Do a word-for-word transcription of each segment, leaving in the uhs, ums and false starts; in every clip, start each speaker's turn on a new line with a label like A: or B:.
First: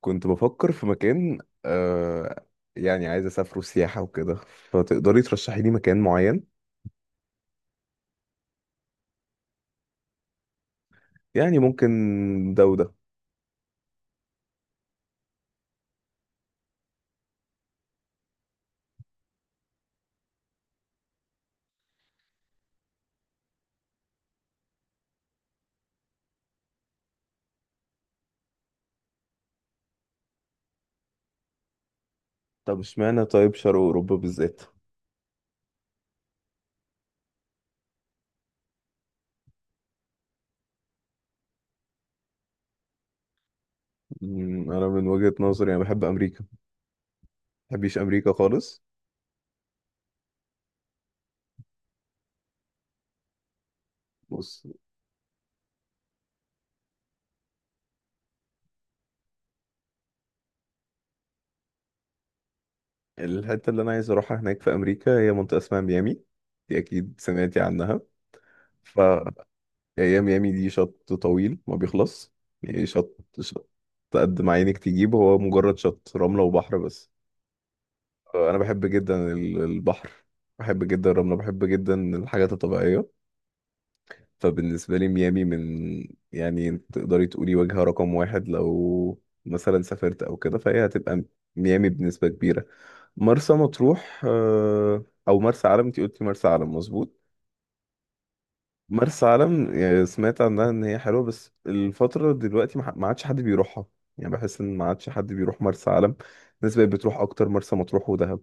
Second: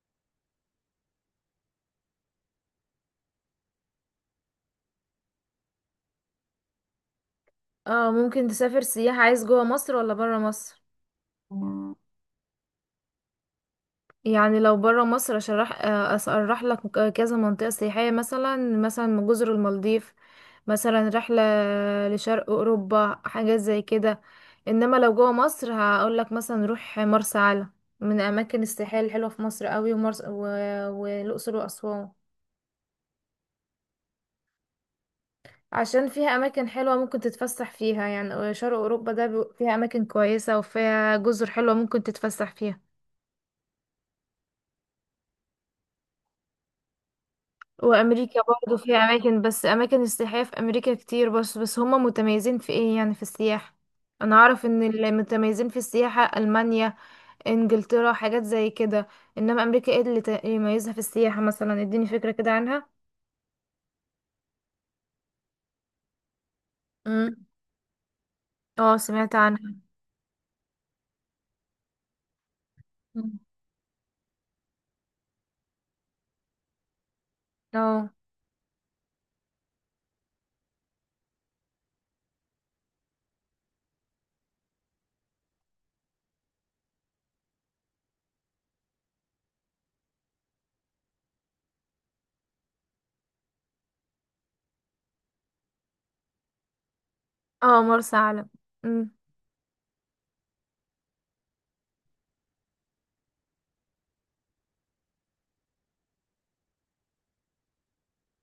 A: كنت بفكر في مكان. آه يعني عايز اسافره سياحة وكده. فتقدري ترشحي لي مكان معين؟
B: اه، ممكن تسافر سياحة. عايز جوه مصر ولا برا مصر؟
A: يعني ممكن، ده وده.
B: يعني لو برا مصر اشرح آه، اشرح لك كذا منطقة سياحية، مثلا مثلا جزر المالديف، مثلا رحلة لشرق اوروبا، حاجات زي كده. انما لو جوه مصر هقول لك مثلا روح مرسى علم، من اماكن السياحية الحلوة في مصر قوي. ومرس و... والاقصر واسوان،
A: طب اشمعنى؟ طيب شرق اوروبا بالذات؟
B: عشان فيها اماكن حلوه ممكن تتفسح فيها. يعني شرق اوروبا ده بي- فيها اماكن كويسه، وفيها جزر حلوه ممكن تتفسح فيها.
A: مم، انا من وجهة نظري انا بحب امريكا، ما بحبش امريكا
B: وامريكا برضو
A: خالص.
B: فيها اماكن، بس اماكن السياحية في امريكا كتير. بس بس هما متميزين في ايه يعني في السياحة؟ انا
A: بص،
B: اعرف ان اللي متميزين في السياحة المانيا، انجلترا، حاجات زي كده. انما امريكا ايه اللي ت- يميزها في السياحة؟ مثلا اديني فكرة كده عنها.
A: الحتة اللي انا عايز اروحها هناك في امريكا هي منطقة اسمها ميامي، دي اكيد
B: مم.
A: سمعتي عنها.
B: اه،
A: ف
B: سمعت عنها.
A: هي ميامي دي شط طويل ما بيخلص، يعني شط
B: مم.
A: شط، قد ما عينك تجيب، هو مجرد شط رملة وبحر بس.
B: اه.
A: انا بحب جدا ال- البحر، بحب جدا الرمله، بحب جدا الحاجات الطبيعيه. فبالنسبه لي ميامي من، يعني تقدري تقولي وجهه رقم واحد. لو مثلا سافرت او كده فهي هتبقى ميامي بنسبه كبيره. مرسى مطروح، آه، او مرسى علم. انت قلتي مرسى علم، مظبوط.
B: اه، مرسى علم. امم.
A: مرسى علم، يعني سمعت عنها ان هي حلوه، بس الفتره دلوقتي ما ما عادش حد بيروحها. يعني بحس ان ما عادش حد بيروح مرسى علم، الناس بقت بتروح اكتر مرسى مطروح ودهب.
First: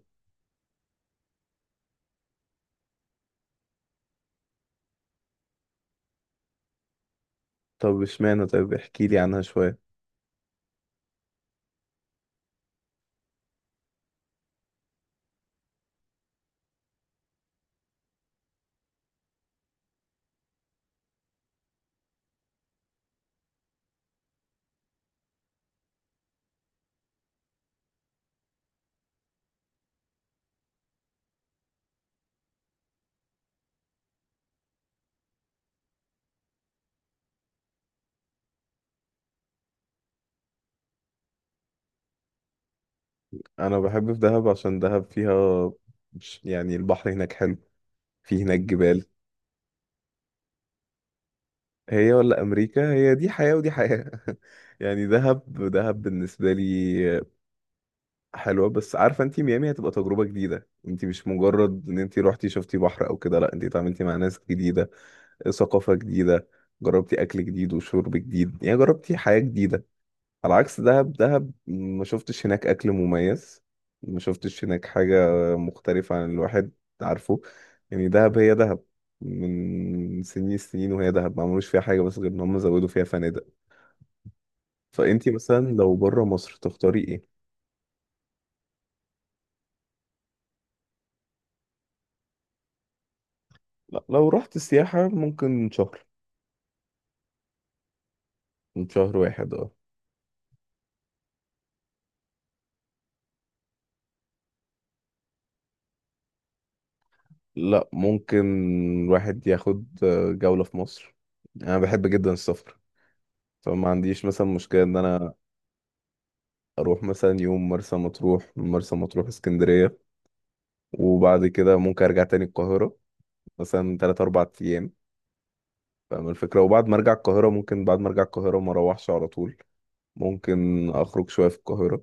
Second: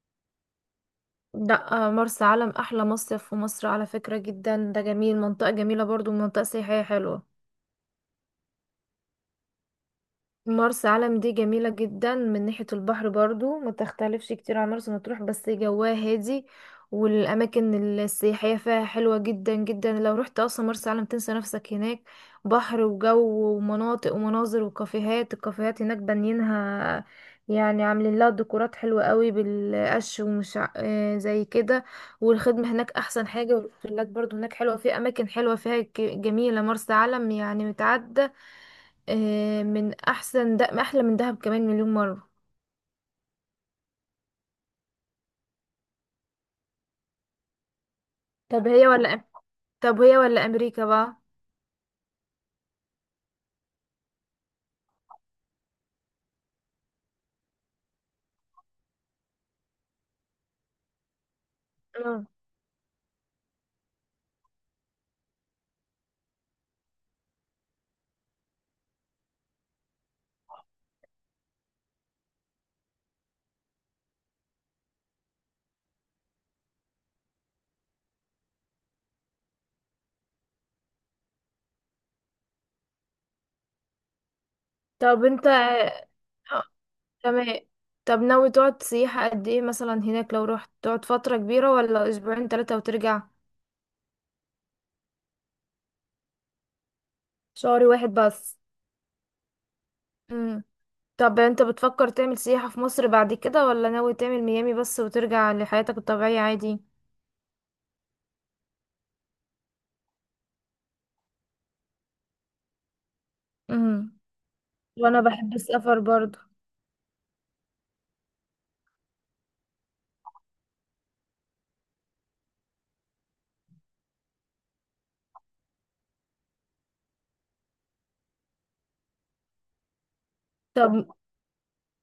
B: لا آه، مرسى علم احلى مصيف في مصر على فكرة، جدا ده جميل. منطقة جميلة، برضو منطقة سياحية حلوة.
A: طب اشمعنى؟ طيب احكي لي عنها شويه.
B: مرسى علم دي جميلة جدا من ناحية البحر، برضو ما تختلفش كتير عن مرسى مطروح، بس جواها هادي. والأماكن السياحية فيها حلوة جدا جدا. لو رحت أصلا مرسى علم تنسى نفسك هناك. بحر وجو ومناطق ومناظر وكافيهات. الكافيهات هناك بانيينها يعني عاملين لها ديكورات حلوة قوي بالقش، ومش ع- آه زي كده. والخدمة هناك أحسن حاجة، والأوتيلات برضو هناك حلوة في أماكن حلوة فيها، ك- جميلة. مرسى علم يعني متعدة آه، من احسن، ده احلى من دهب كمان مليون مرة.
A: انا بحب في دهب عشان دهب فيها مش- يعني البحر هناك حلو، في هناك
B: طب هي
A: جبال.
B: ولا أم- طب هي ولا امريكا بقى؟
A: هي ولا امريكا؟ هي دي حياة ودي حياة. يعني دهب دهب بالنسبة لي حلوة، بس عارفة انتي ميامي هتبقى تجربة جديدة، انتي مش مجرد ان انتي
B: اه.
A: روحتي شفتي بحر او كده، لا، انتي اتعاملتي مع ناس جديدة، ثقافة جديدة، جربتي اكل جديد وشرب جديد، يعني جربتي حياة جديدة. على عكس دهب، دهب ما شفتش هناك اكل مميز، ما شفتش هناك حاجة مختلفة عن الواحد، عارفه. يعني دهب هي دهب من سنين السنين، وهي دهب ما عملوش فيها حاجة بس غير ان هم زودوا فيها فنادق.
B: طب
A: فانتي
B: انت
A: مثلا لو
B: آه،
A: بره مصر تختاري ايه؟
B: تمام. طب ناوي تقعد سياحة قد ايه مثلا هناك؟ لو رحت تقعد فترة كبيرة ولا اسبوعين تلاتة وترجع؟
A: لا، لو رحت سياحة ممكن شهر،
B: شهر واحد بس؟
A: من شهر واحد اه.
B: مم. طب انت بتفكر تعمل سياحة في مصر بعد كده، ولا ناوي تعمل ميامي بس وترجع لحياتك الطبيعية عادي؟
A: لا، ممكن الواحد ياخد جولة في مصر. انا بحب جدا السفر، فما
B: مم.
A: عنديش مثلا مشكلة ان
B: وانا
A: انا
B: بحب السفر برضو.
A: اروح مثلا يوم مرسى مطروح، من مرسى مطروح اسكندريه، وبعد كده ممكن ارجع تاني القاهره، مثلا ثلاثة أربعة ايام. فاهم الفكره؟ وبعد ما ارجع القاهره ممكن، بعد ما ارجع القاهره ما اروحش على طول، ممكن
B: طب،
A: اخرج شويه في القاهره.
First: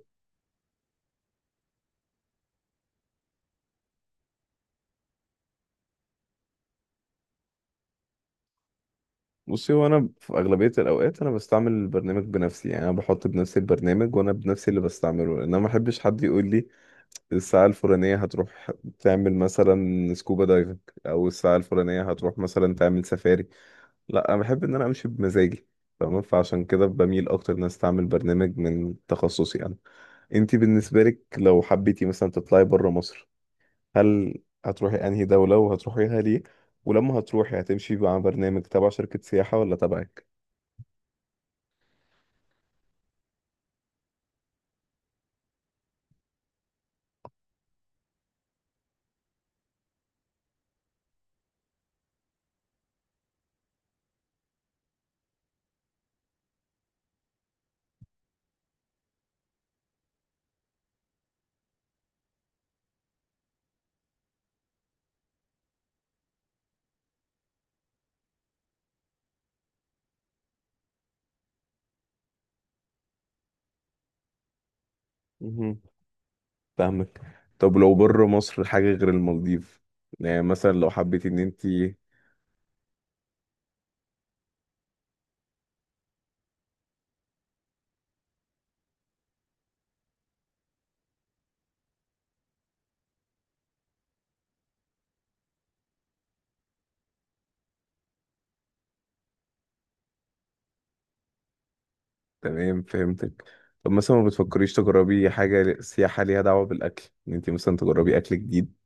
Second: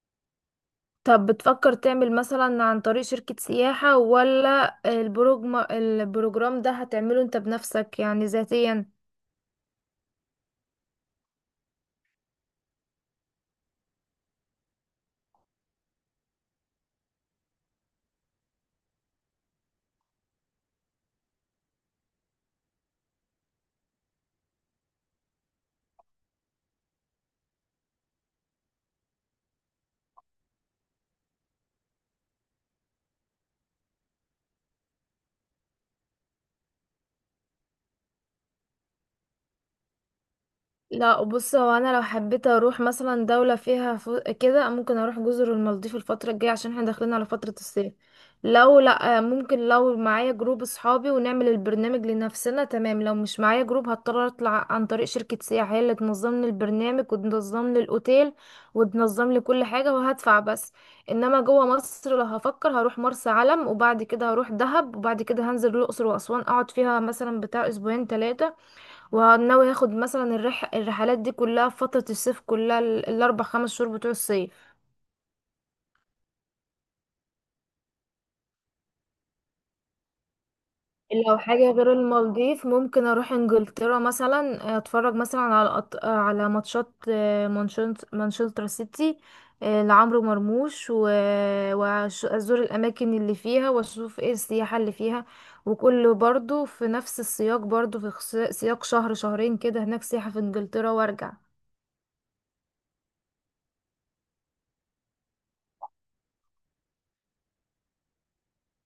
B: طب بتفكر تعمل مثلا عن طريق شركة سياحة، ولا البروجرام، البروجرام ده هتعمله انت بنفسك يعني ذاتيا؟
A: بصي، هو انا في اغلبيه الاوقات انا بستعمل البرنامج بنفسي، يعني انا بحط بنفسي البرنامج وانا بنفسي اللي بستعمله، لان انا ما احبش حد يقول لي الساعه الفلانيه هتروح تعمل مثلا سكوبا دايفنج، او الساعه الفلانيه هتروح مثلا تعمل سفاري. لا، انا بحب ان انا امشي بمزاجي. تمام، فعشان كده بميل اكتر ان أنا استعمل برنامج من تخصصي انا. انتي بالنسبه لك لو حبيتي مثلا تطلعي بره مصر، هل هتروحي انهي دوله وهتروحيها ليه؟ ولما هتروحي هتمشي مع برنامج تبع شركه سياحه ولا تبعك؟
B: لا، بص هو انا لو حبيت اروح مثلا دولة فيها فو... كده، ممكن اروح جزر المالديف الفترة الجاية عشان احنا داخلين على فترة الصيف. لو لا ممكن لو معايا جروب اصحابي ونعمل البرنامج لنفسنا، تمام. لو مش معايا جروب هضطر اطلع عن طريق شركة سياحة هي اللي تنظم لي البرنامج وتنظم لي الاوتيل وتنظم لي كل حاجة وهدفع بس. انما جوه مصر لو هفكر هروح مرسى علم، وبعد كده هروح دهب، وبعد كده هنزل الاقصر واسوان اقعد فيها مثلا بتاع اسبوعين ثلاثة. وناوي هاخد مثلا الرح... الرحلات دي كلها في فترة الصيف، كلها ال- الأربع خمس شهور بتوع الصيف.
A: مهم. فاهمك. طب لو بره مصر حاجه غير المالديف، يعني مثلا لو حبيتي
B: لو
A: ان
B: حاجة غير
A: انتي.
B: المالديف، ممكن أروح إنجلترا مثلا، أتفرج مثلا على أط... على ماتشات آه، مانشنت- مانشستر سيتي آه، لعمرو مرموش و... وأزور الأماكن اللي فيها وأشوف إيه السياحة اللي فيها. وكله برضو في نفس السياق، برضو في خس- سياق شهر شهرين كده هناك سياحة في إنجلترا، وأرجع.
A: تمام، فهمتك. طب مثلا ما بتفكريش تجربي حاجه سياحه ليها دعوه بالاكل، ان انتي مثلا تجربي اكل جديد؟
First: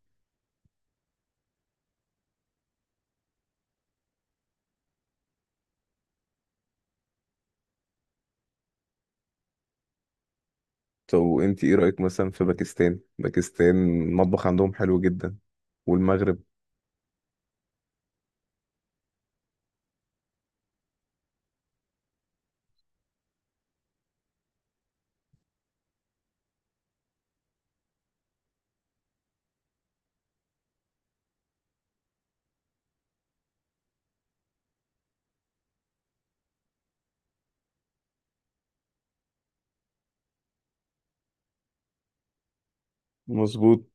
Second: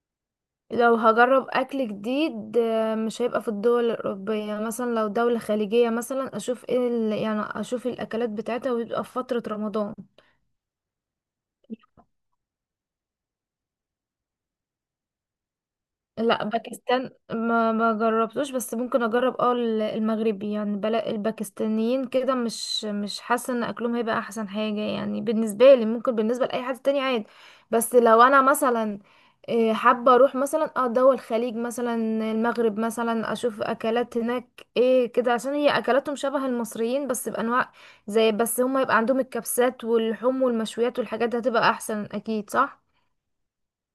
B: لو هجرب اكل جديد آه، مش هيبقى في الدول الاوروبيه. مثلا لو دوله خليجيه مثلا اشوف ايه ال... يعني اشوف الاكلات بتاعتها، ويبقى في فتره رمضان.
A: طب وانت ايه رأيك مثلا في باكستان؟ باكستان المطبخ عندهم حلو جدا، والمغرب.
B: لا، باكستان ما ما جربتوش، بس ممكن اجرب اه ال- المغربي يعني. بلا الباكستانيين كده، مش مش حاسه ان اكلهم هيبقى احسن حاجه يعني بالنسبه لي. ممكن بالنسبه لاي حد تاني عادي. بس لو انا مثلا إيه، حابه اروح مثلا اه دول الخليج مثلا، المغرب مثلا، اشوف اكلات هناك ايه كده. عشان هي اكلاتهم شبه المصريين بس بانواع زي، بس هم يبقى عندهم الكبسات واللحوم والمشويات والحاجات دي، هتبقى احسن اكيد صح.
A: مظبوط،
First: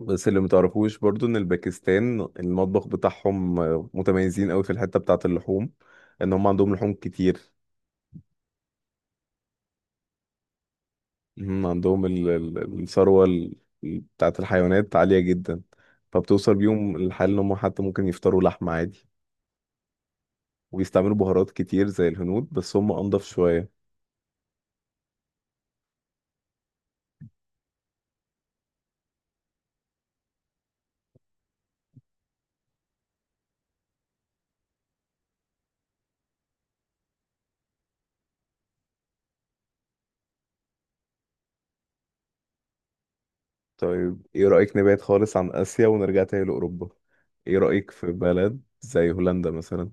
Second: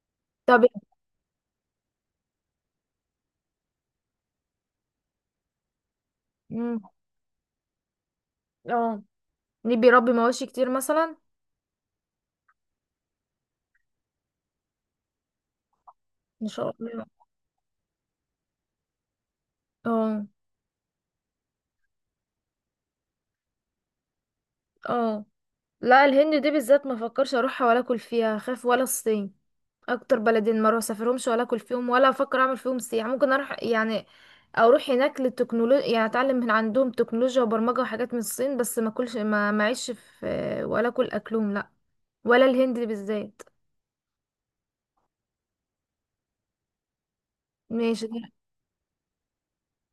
A: بس اللي
B: طب.
A: متعرفوش برضو ان الباكستان المطبخ بتاعهم آه، متميزين قوي في الحتة بتاعة اللحوم، ان هم عندهم
B: مم.
A: لحوم كتير.
B: اه. ليه بيربي مواشي كتير مثلا؟
A: هم عندهم ال- ال- الثروة ال- بتاعة الحيوانات عالية جدا،
B: ان
A: فبتوصل
B: شاء
A: بيهم
B: الله.
A: الحال ان هم حتى ممكن يفطروا لحمة عادي،
B: اه.
A: ويستعملوا بهارات كتير زي الهنود بس هم انضف شوية.
B: اه. لا الهند دي بالذات ما فكرش اروحها ولا اكل فيها خاف، ولا الصين. اكتر بلدين ما اروح اسافرهمش ولا اكل فيهم ولا افكر اعمل فيهم سياحه. ممكن اروح يعني اروح هناك للتكنولوجيا يعني اتعلم من عندهم تكنولوجيا وبرمجه وحاجات من الصين، بس ما اكلش ما معيش في، ولا اكل اكلهم لا. ولا الهند بالذات.
A: طيب ايه رأيك نبعد خالص عن آسيا ونرجع تاني لأوروبا؟ ايه رأيك
B: ماشي.
A: في بلد زي هولندا مثلا؟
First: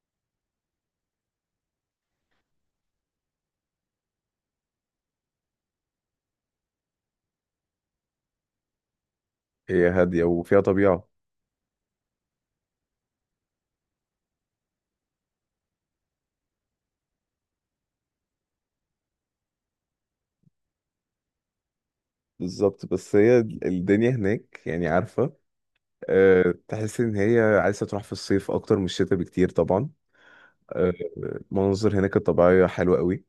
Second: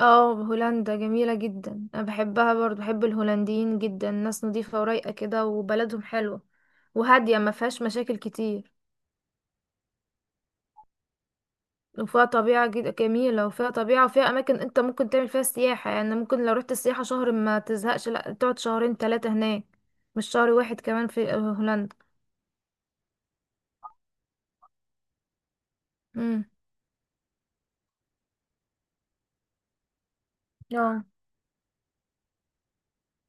B: اه هولندا جميلة جدا، انا بحبها برضو، بحب الهولنديين جدا، ناس نظيفة ورايقة كده وبلدهم حلوة وهادية، ما فيهاش مشاكل كتير.
A: هي هادية وفيها طبيعة.
B: وفيها طبيعة جد- جميلة، وفيها طبيعة وفيها أماكن أنت ممكن تعمل فيها سياحة. يعني ممكن لو رحت السياحة شهر ما تزهقش، لأ تقعد شهرين تلاتة هناك، مش شهر واحد كمان في هولندا.
A: بالظبط، بس هي الدنيا هناك يعني عارفة،
B: امم.
A: أه تحس إن هي عايزة تروح في الصيف أكتر من الشتاء بكتير طبعا. أه.
B: اه.
A: المناظر هناك الطبيعية حلوة قوي،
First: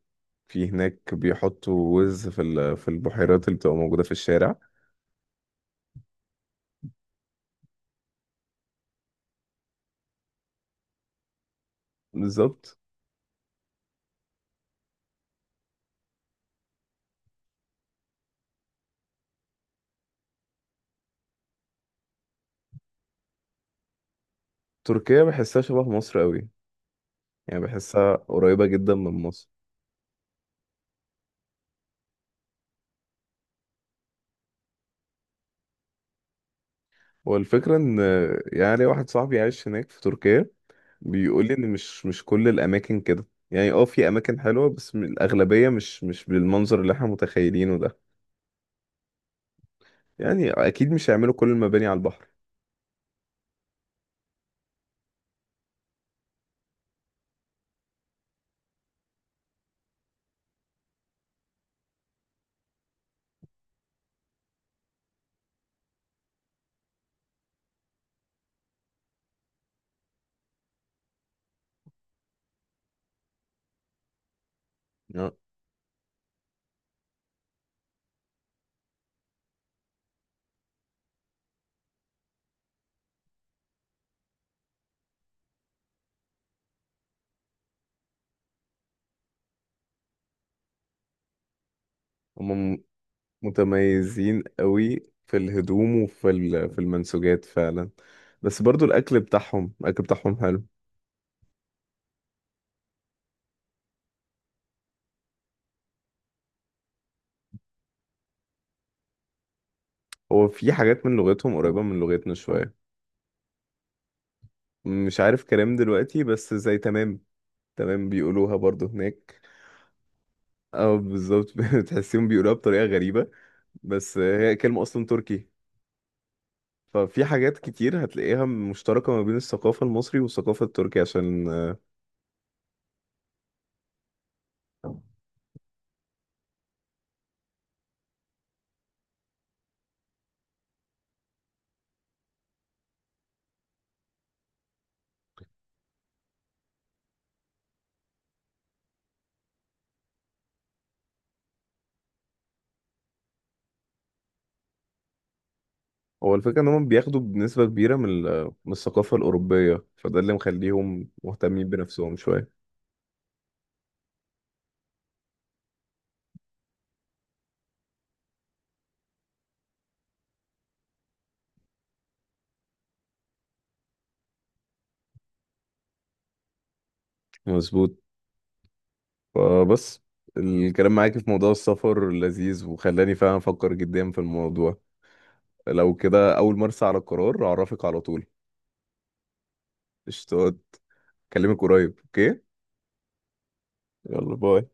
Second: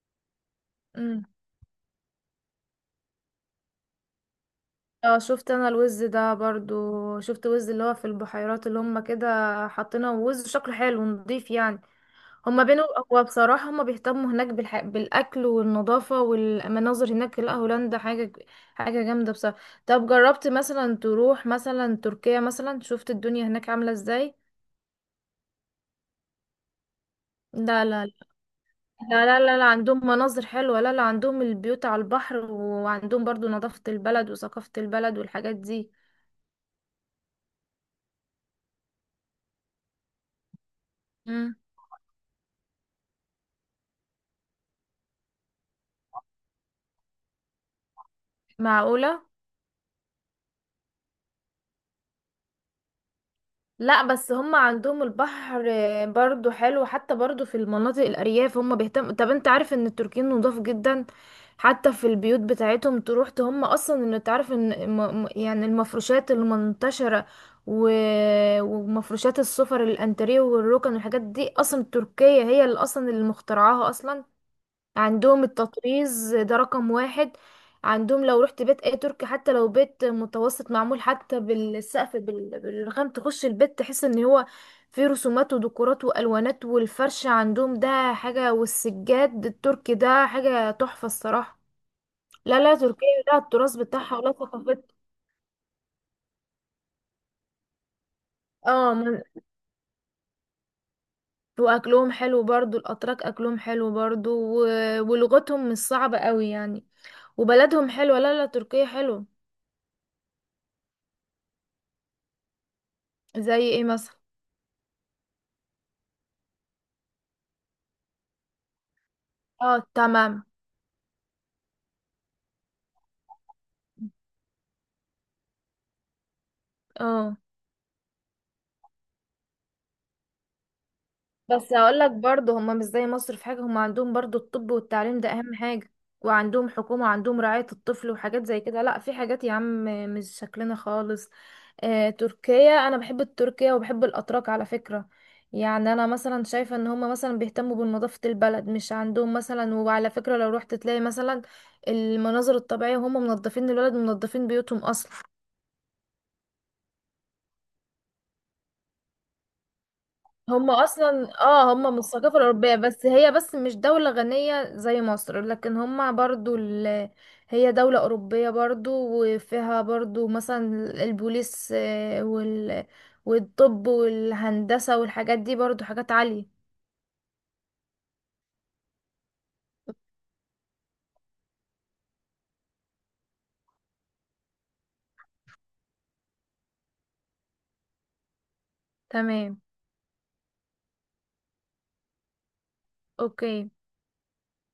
A: في هناك
B: امم.
A: بيحطوا وز في ال- في البحيرات اللي بتبقى موجودة في الشارع.
B: اه، شفت أنا الوز ده برضو، شفت وز اللي هو في البحيرات اللي هما كده حاطينه. وز شكله حلو ونضيف يعني. هما
A: بالظبط.
B: بينه. هو بصراحة هما بيهتموا هناك بالح... بالأكل والنظافة والمناظر. هناك لا، هولندا حاجة، حاجة جامدة بصراحة. طب جربت مثلا تروح مثلا تركيا مثلا؟ شفت الدنيا هناك عاملة ازاي؟
A: تركيا بحسها شبه مصر قوي، يعني
B: لا لا.
A: بحسها قريبة جدا من
B: لا لا
A: مصر.
B: لا, لا عندهم مناظر حلوة. لا لا، عندهم البيوت على البحر، وعندهم برضو نظافة البلد وثقافة البلد والحاجات دي.
A: والفكرة ان، يعني واحد صاحبي عايش هناك في تركيا بيقول لي
B: مم.
A: ان مش مش كل الاماكن كده، يعني اه في اماكن حلوة، بس م- الاغلبية مش مش بالمنظر اللي احنا متخيلينه ده،
B: معقولة.
A: يعني اكيد مش هيعملوا كل المباني على البحر.
B: لا، بس هم عندهم البحر برضو حلو. حتى برضو في المناطق الأرياف هم بيهتموا. طب انت عارف ان التركيين نضاف جدا؟ حتى في البيوت بتاعتهم تروح ت- هم اصلا، ان تعرف ان م- م- يعني المفروشات المنتشرة و... ومفروشات السفر، الانتريه والركن والحاجات دي، اصلا تركيا هي اللي اصلا اللي مخترعاها اصلا.
A: آه.
B: عندهم التطريز ده رقم واحد. عندهم لو رحت بيت اي تركي، حتى لو بيت متوسط، معمول حتى بالسقف بال- بالرخام. تخش البيت تحس ان هو فيه رسومات وديكورات والوانات، والفرش عندهم ده حاجة، والسجاد التركي ده حاجة تحفة الصراحة. لا
A: هم
B: لا،
A: م-
B: تركيا لا التراث بتاعها ولا
A: متميزين
B: ثقافتها.
A: قوي في الهدوم وفي ال- في المنسوجات فعلا، بس برضو
B: اه
A: الاكل
B: من-
A: بتاعهم، الاكل بتاعهم حلو.
B: واكلهم حلو برضو، الاتراك اكلهم حلو برضو. و- ولغتهم مش صعبة قوي يعني، وبلدهم حلوة. لا لا، تركيا حلوة.
A: هو في حاجات من لغتهم قريبة من لغتنا شوية.
B: زي ايه مثلا؟
A: مش عارف كلام دلوقتي، بس زي تمام. تمام بيقولوها برضو هناك.
B: اه تمام.
A: اه، بالظبط. بتحسيهم بيقولوها بطريقة غريبة، بس هي كلمة أصلا تركي. ففي
B: اه.
A: حاجات كتير هتلاقيها مشتركة ما بين الثقافة المصري والثقافة التركية، عشان
B: بس هقول لك برضه هم مش زي مصر في حاجة. هم عندهم برضه الطب والتعليم ده أهم حاجة، وعندهم حكومة وعندهم رعاية الطفل وحاجات زي كده. لا في حاجات يا عم مش شكلنا خالص. آه تركيا، أنا بحب تركيا وبحب الأتراك على فكرة. يعني أنا مثلا شايفة إن هم مثلا بيهتموا بنظافة البلد، مش عندهم مثلا. وعلى فكرة لو رحت تلاقي مثلا المناظر الطبيعية هم منظفين البلد ومنظفين بيوتهم أصلا.
A: هو الفكرة إن هم بياخدوا بنسبة كبيرة من ال- من الثقافة الأوروبية، فده اللي
B: هم
A: مخليهم
B: اصلا
A: مهتمين
B: اه، هم من
A: بنفسهم
B: الثقافة
A: شوية.
B: الأوروبية. بس هي بس مش دولة غنية زي مصر، لكن هم برضو ال... هي دولة أوروبية برضو، وفيها برضو مثلا البوليس آه، وال... والطب والهندسة والحاجات دي برضو حاجات عالية.
A: مظبوط. فبس الكلام معاك في موضوع السفر لذيذ، وخلاني فعلا أفكر جدا في الموضوع. لو كده أول ما أرسى على القرار أعرفك على طول.
B: تمام.
A: قشطات. أكلمك قريب، أوكي؟
B: اوكي.
A: يلا باي.